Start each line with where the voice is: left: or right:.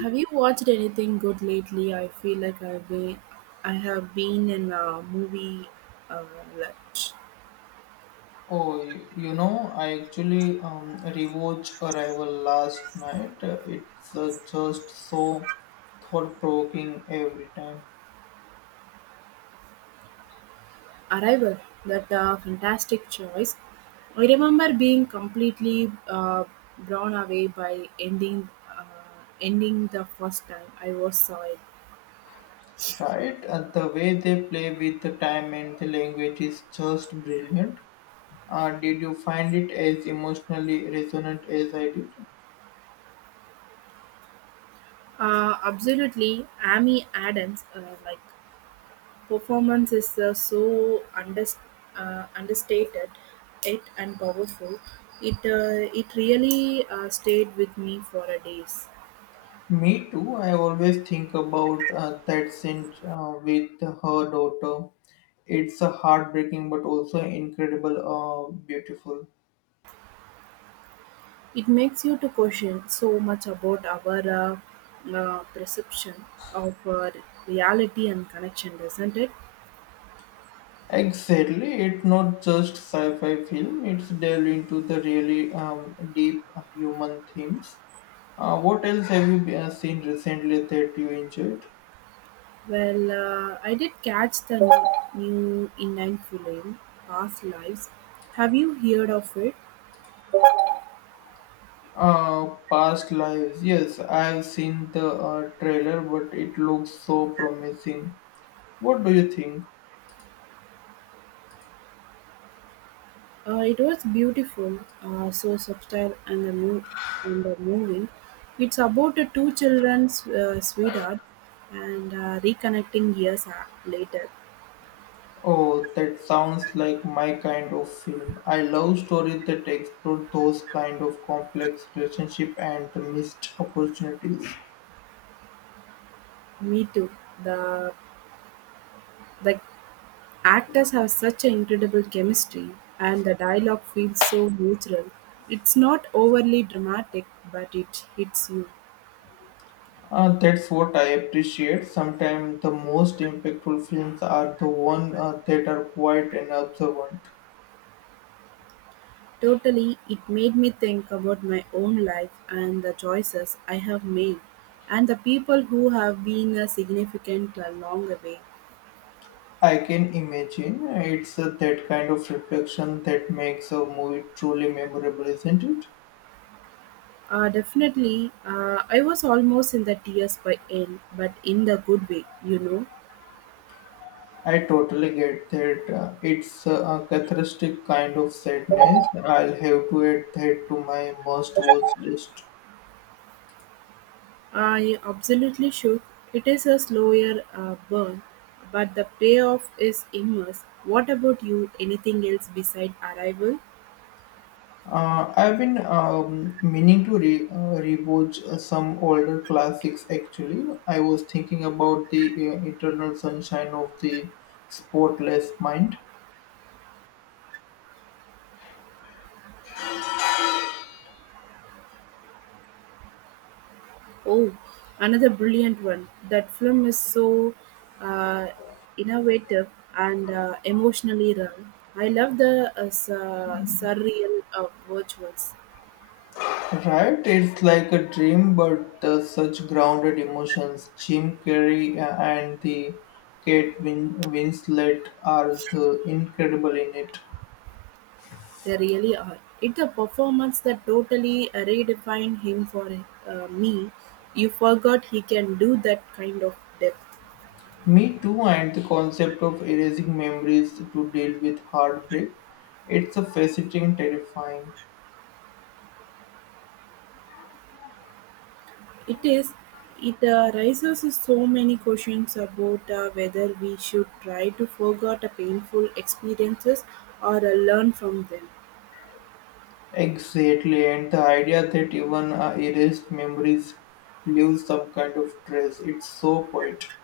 right: Have you watched anything good lately? I feel like I've been, I have been in a movie uh, like
left: Oh, I actually rewatched Arrival last night. It's just so thought-provoking every time,
right: Arrival, that fantastic choice. I remember being completely blown away by ending, uh, ending the first time I was saw it.
left: right? The way they play with the time and the language is just brilliant. Did you find it as emotionally resonant as I did?
right: Absolutely, Amy Adams, like performance is so understated, it and powerful. It it really stayed with me for a days.
left: Me too. I always think about that scene with her daughter. It's heartbreaking, but also incredible, beautiful.
right: It makes you to question so much about our perception of reality and connection, doesn't it?
left: Exactly, it's not just sci-fi film. It's delve into the really deep human themes. What else have you seen recently that you enjoyed?
right: Well, I did catch the new in nine film past lives. Have you heard of it?
left: Uh, Past lives. Yes, I've seen the trailer, but it looks so promising. What do you think?
right: It was beautiful, so subtle and and the moving. It's about the two children's sweetheart and reconnecting years later.
left: Oh, that sounds like my kind of film. I love stories that explore those kind of complex relationship and the missed opportunities.
right: Me too. The the actors have such an incredible chemistry, and the dialogue feels so neutral. It's not overly dramatic, but it hits you.
left: That's what I appreciate. Sometimes the most impactful films are the ones that are quiet and observant.
right: Totally, it made me think about my own life and the choices I have made, and the people who have been significant along the way.
left: I can imagine it's that kind of reflection that makes a movie truly memorable, isn't it?
right: Definitely, I was almost in the tears by end, but in the good way, you know.
left: I totally get that. It's a cathartic kind of sadness. I'll have to add that to my must-watch list.
right: I absolutely should. It is a slower burn, but the payoff is immense. What about you? Anything else beside arrival?
left: I've been meaning to rewatch some older classics actually. I was thinking about the Eternal Sunshine of the Spotless Mind.
right: Oh, another brilliant one. That film is so uh, innovative and emotionally run. I love the surreal virtuals.
left: Right? It's like a dream, but such grounded emotions. Jim Carrey and the Winslet are the incredible in it.
right: They really are. It's a performance that totally redefined him for me. You forgot he can do that kind of depth.
left: Me too, and the concept of erasing memories to deal with heartbreak. It's a fascinating, terrifying.
right: It is. It raises so many questions about whether we should try to forget a painful experiences or learn from them.
left: Exactly, and the idea that even erased memories leave some kind of trace. It's so poetic.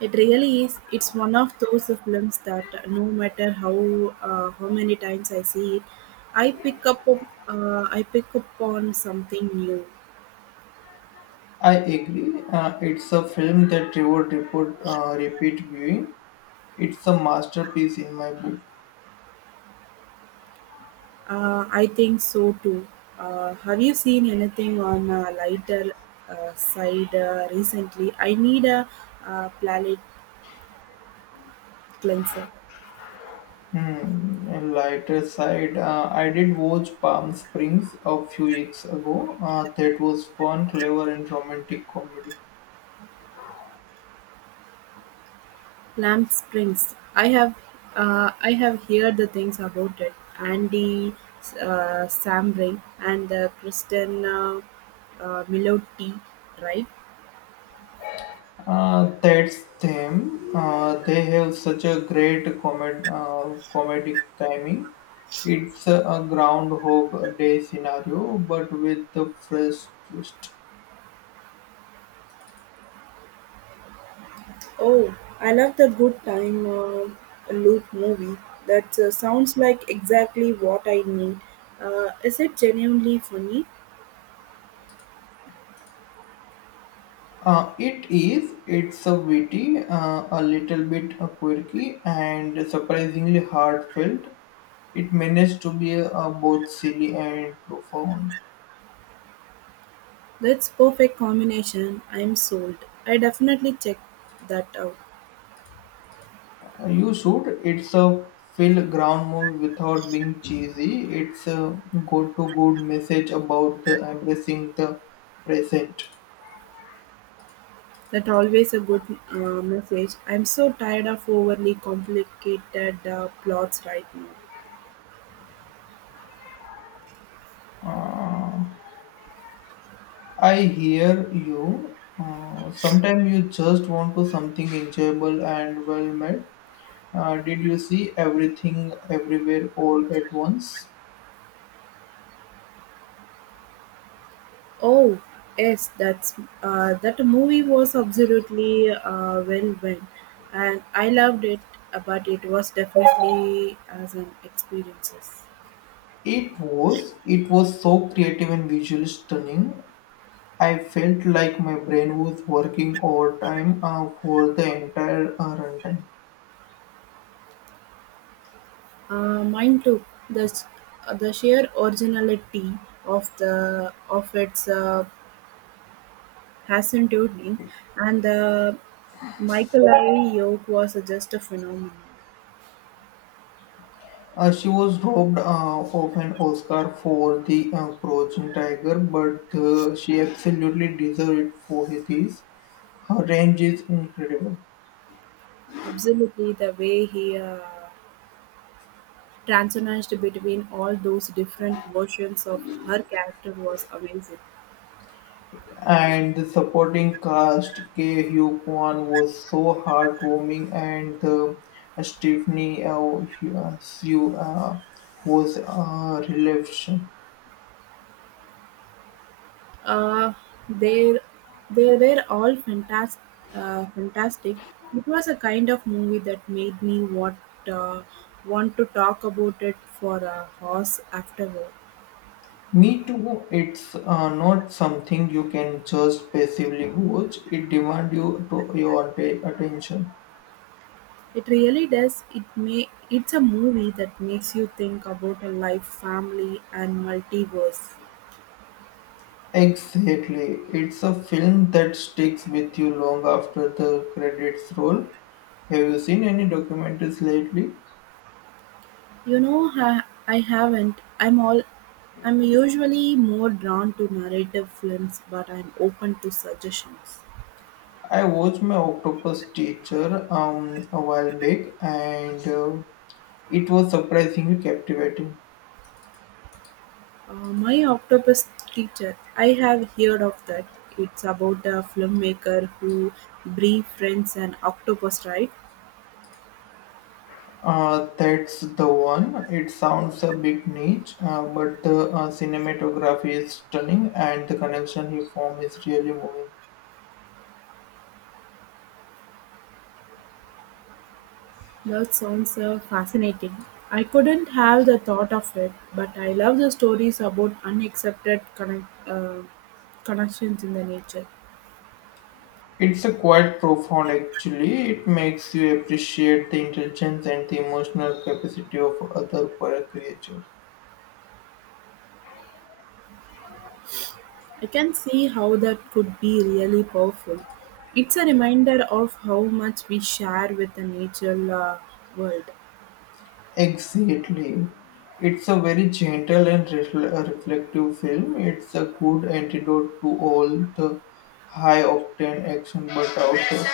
right: It really is. It's one of those films that no matter how many times I see it, I pick up on- I pick up on something new.
left: I agree. It's a film that reward report repeat viewing. It's a masterpiece in my book.
right: I think so too. Have you seen anything on a lighter side recently? I need a palate cleanser.
left: Hmm. And lighter side, I did watch Palm Springs a few weeks ago. That was fun, clever, and romantic comedy.
right: Lamp Springs. I have heard the things about it. Andy Samberg and Kristen Milotti, right?
left: That's them. They have such a great comedic timing. It's a Groundhog Day scenario, but with the fresh twist.
right: Oh, I love the good time loop movie. That sounds like exactly what I need. Is it genuinely funny?
left: It is. It's a witty, a little bit quirky, and surprisingly heartfelt. It managed to be both silly and profound.
right: That's perfect combination. I'm sold. I definitely check that out.
left: You should. It's a fill ground movie without being cheesy. It's a good to good message about the embracing the present.
right: That always a good uh, message. I'm so tired of overly complicated plots right now.
left: Uh, I hear you. Sometimes you just want to something enjoyable and well made. Did you see everything everywhere all at once?
right: Oh, yes, that movie was absolutely well done, and I loved it. But it was definitely as an experiences.
left: It was. It was so creative and visually stunning. I felt like my brain was working overtime for the entire runtime.
right: Mine too. The sheer originality of its Hassan Turing and the Michael Yoke was just a phenomenon.
left: She was robbed of an Oscar for The Crouching Tiger, but she absolutely deserved it for this. Her range is incredible.
right: Absolutely, the way he transitioned between all those different versions of her character was amazing.
left: And the supporting cast, K. Hugh Kwan was so heartwarming, and Stephanie Hsu was a revelation.
right: Uh, they they were all fantastic. Fantastic. It was a kind of movie that made me what uh, want to talk about it for a horse afterward.
left: Me too, it's not something you can just passively watch, it demands you to your attention.
right: It really does. It may. It's a movie that makes you think about a life, family, and multiverse.
left: Exactly, it's a film that sticks with you long after the credits roll. Have you seen any documentaries lately?
right: You know I haven't. I'm usually more drawn to narrative films, but I'm open to suggestions.
left: I watched my octopus teacher a while back and it was surprisingly captivating.
right: Uh, my octopus teacher, I have heard of that. It's about a filmmaker who befriends an octopus, right?
left: That's the one. It sounds a bit niche, but the cinematography is stunning and the connection he form is really moving.
right: That sounds fascinating. I couldn't have the thought of it, but I love the stories about unaccepted connections in the nature.
left: It's a quite profound actually. It makes you appreciate the intelligence and the emotional capacity of other poor creatures.
right: I can see how that could be really powerful. It's a reminder of how much we share with the natural world.
left: Exactly. It's a very gentle and reflective film. It's a good antidote to all the high octane action but out there.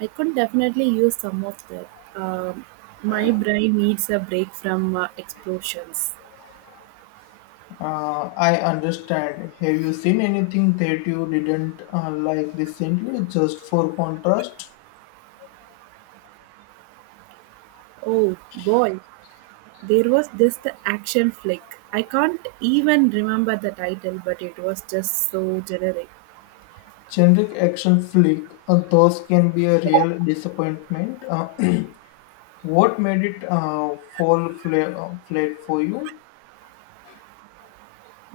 right: I could definitely use some of that. Um my brain needs a break from explosions.
left: I understand. Have you seen anything that you didn't like recently? Just for contrast,
right: Oh boy, there was this the action flick. I can't even remember the title, but it was just so generic.
left: generic action flick, those can be a real disappointment. What made it flat for you?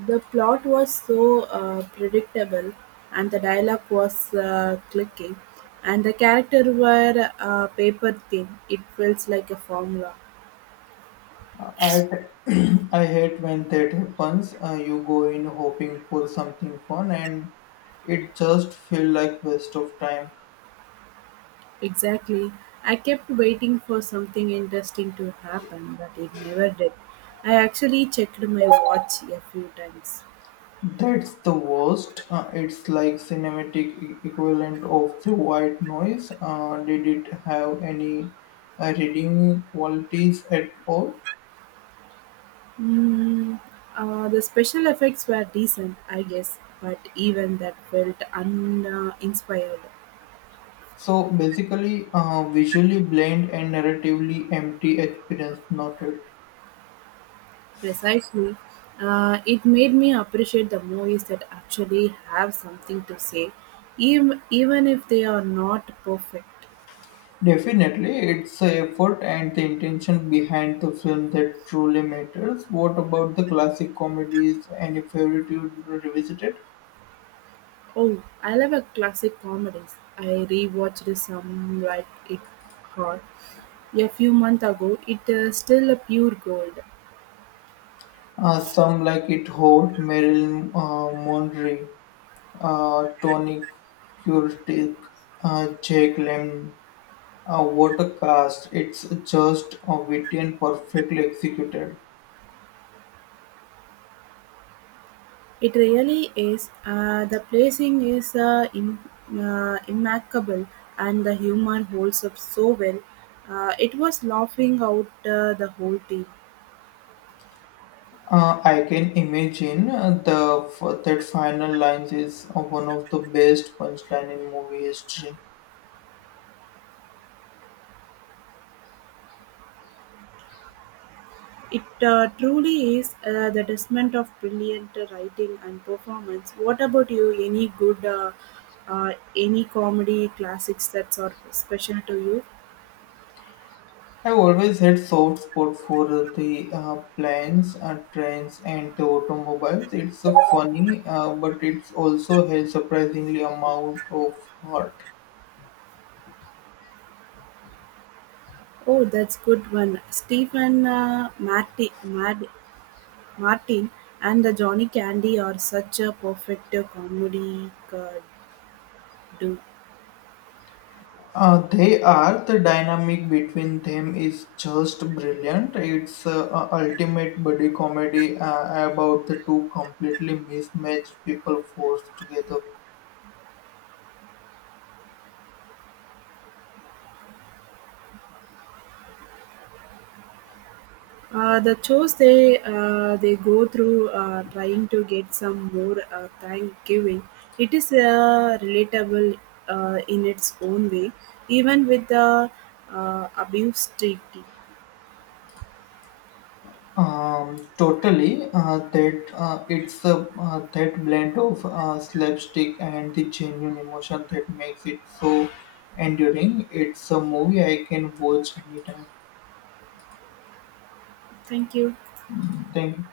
right: The plot was so predictable, and the dialogue was clicking, and the characters were paper-thin. It felt like a formula.
left: Uh, I, I hate when that happens. You go in hoping for something fun and it just feel like waste of time.
right: Exactly. I kept waiting for something interesting to happen, but it never did. I actually checked my watch a few times.
left: That's the worst. It's like cinematic equivalent of the white noise. Did it have any redeeming qualities at all?
right: Mm, the special effects were decent, I guess, but even that felt uninspired. Inspired.
left: So basically, visually bland and narratively empty experience noted.
right: Precisely. It made me appreciate the movies that actually have something to say, even, even if they are not perfect.
left: Definitely, it's the effort and the intention behind the film that truly matters. What about the classic comedies? Any favorite you revisited?
right: Oh, I love a classic comedies. I rewatched some like it hard a few months ago. It is still a pure gold.
left: Some like It Hot, Marilyn Monroe. Tony Curtis, Jake Lemmon. What a cast! It's just witty and perfectly executed.
right: It really is. The placing is immaculate, and the humor holds up so well. It was laughing out the whole team.
left: I can imagine the that final lines is one of the best punchline in movie history.
right: It truly is the testament of brilliant writing and performance. What about you? Any good, any comedy classics that are special to you?
left: I've always had soft spot for the planes, trains, and the automobiles. It's funny, but it's also has surprisingly amount of heart.
right: Oh, that's good one. Stephen Martin and the Johnny Candy are such a perfect comedy duo.
left: They are the dynamic between them is just brilliant. It's a ultimate buddy comedy about the two completely mismatched people forced together.
right: The chores they go through trying to get some more Thanksgiving. It is relatable in its own way, even with the abuse treaty.
left: Totally, that blend of slapstick and the genuine emotion that makes it so enduring. It's a movie I can watch anytime.
right: Thank you.
left: Thank you.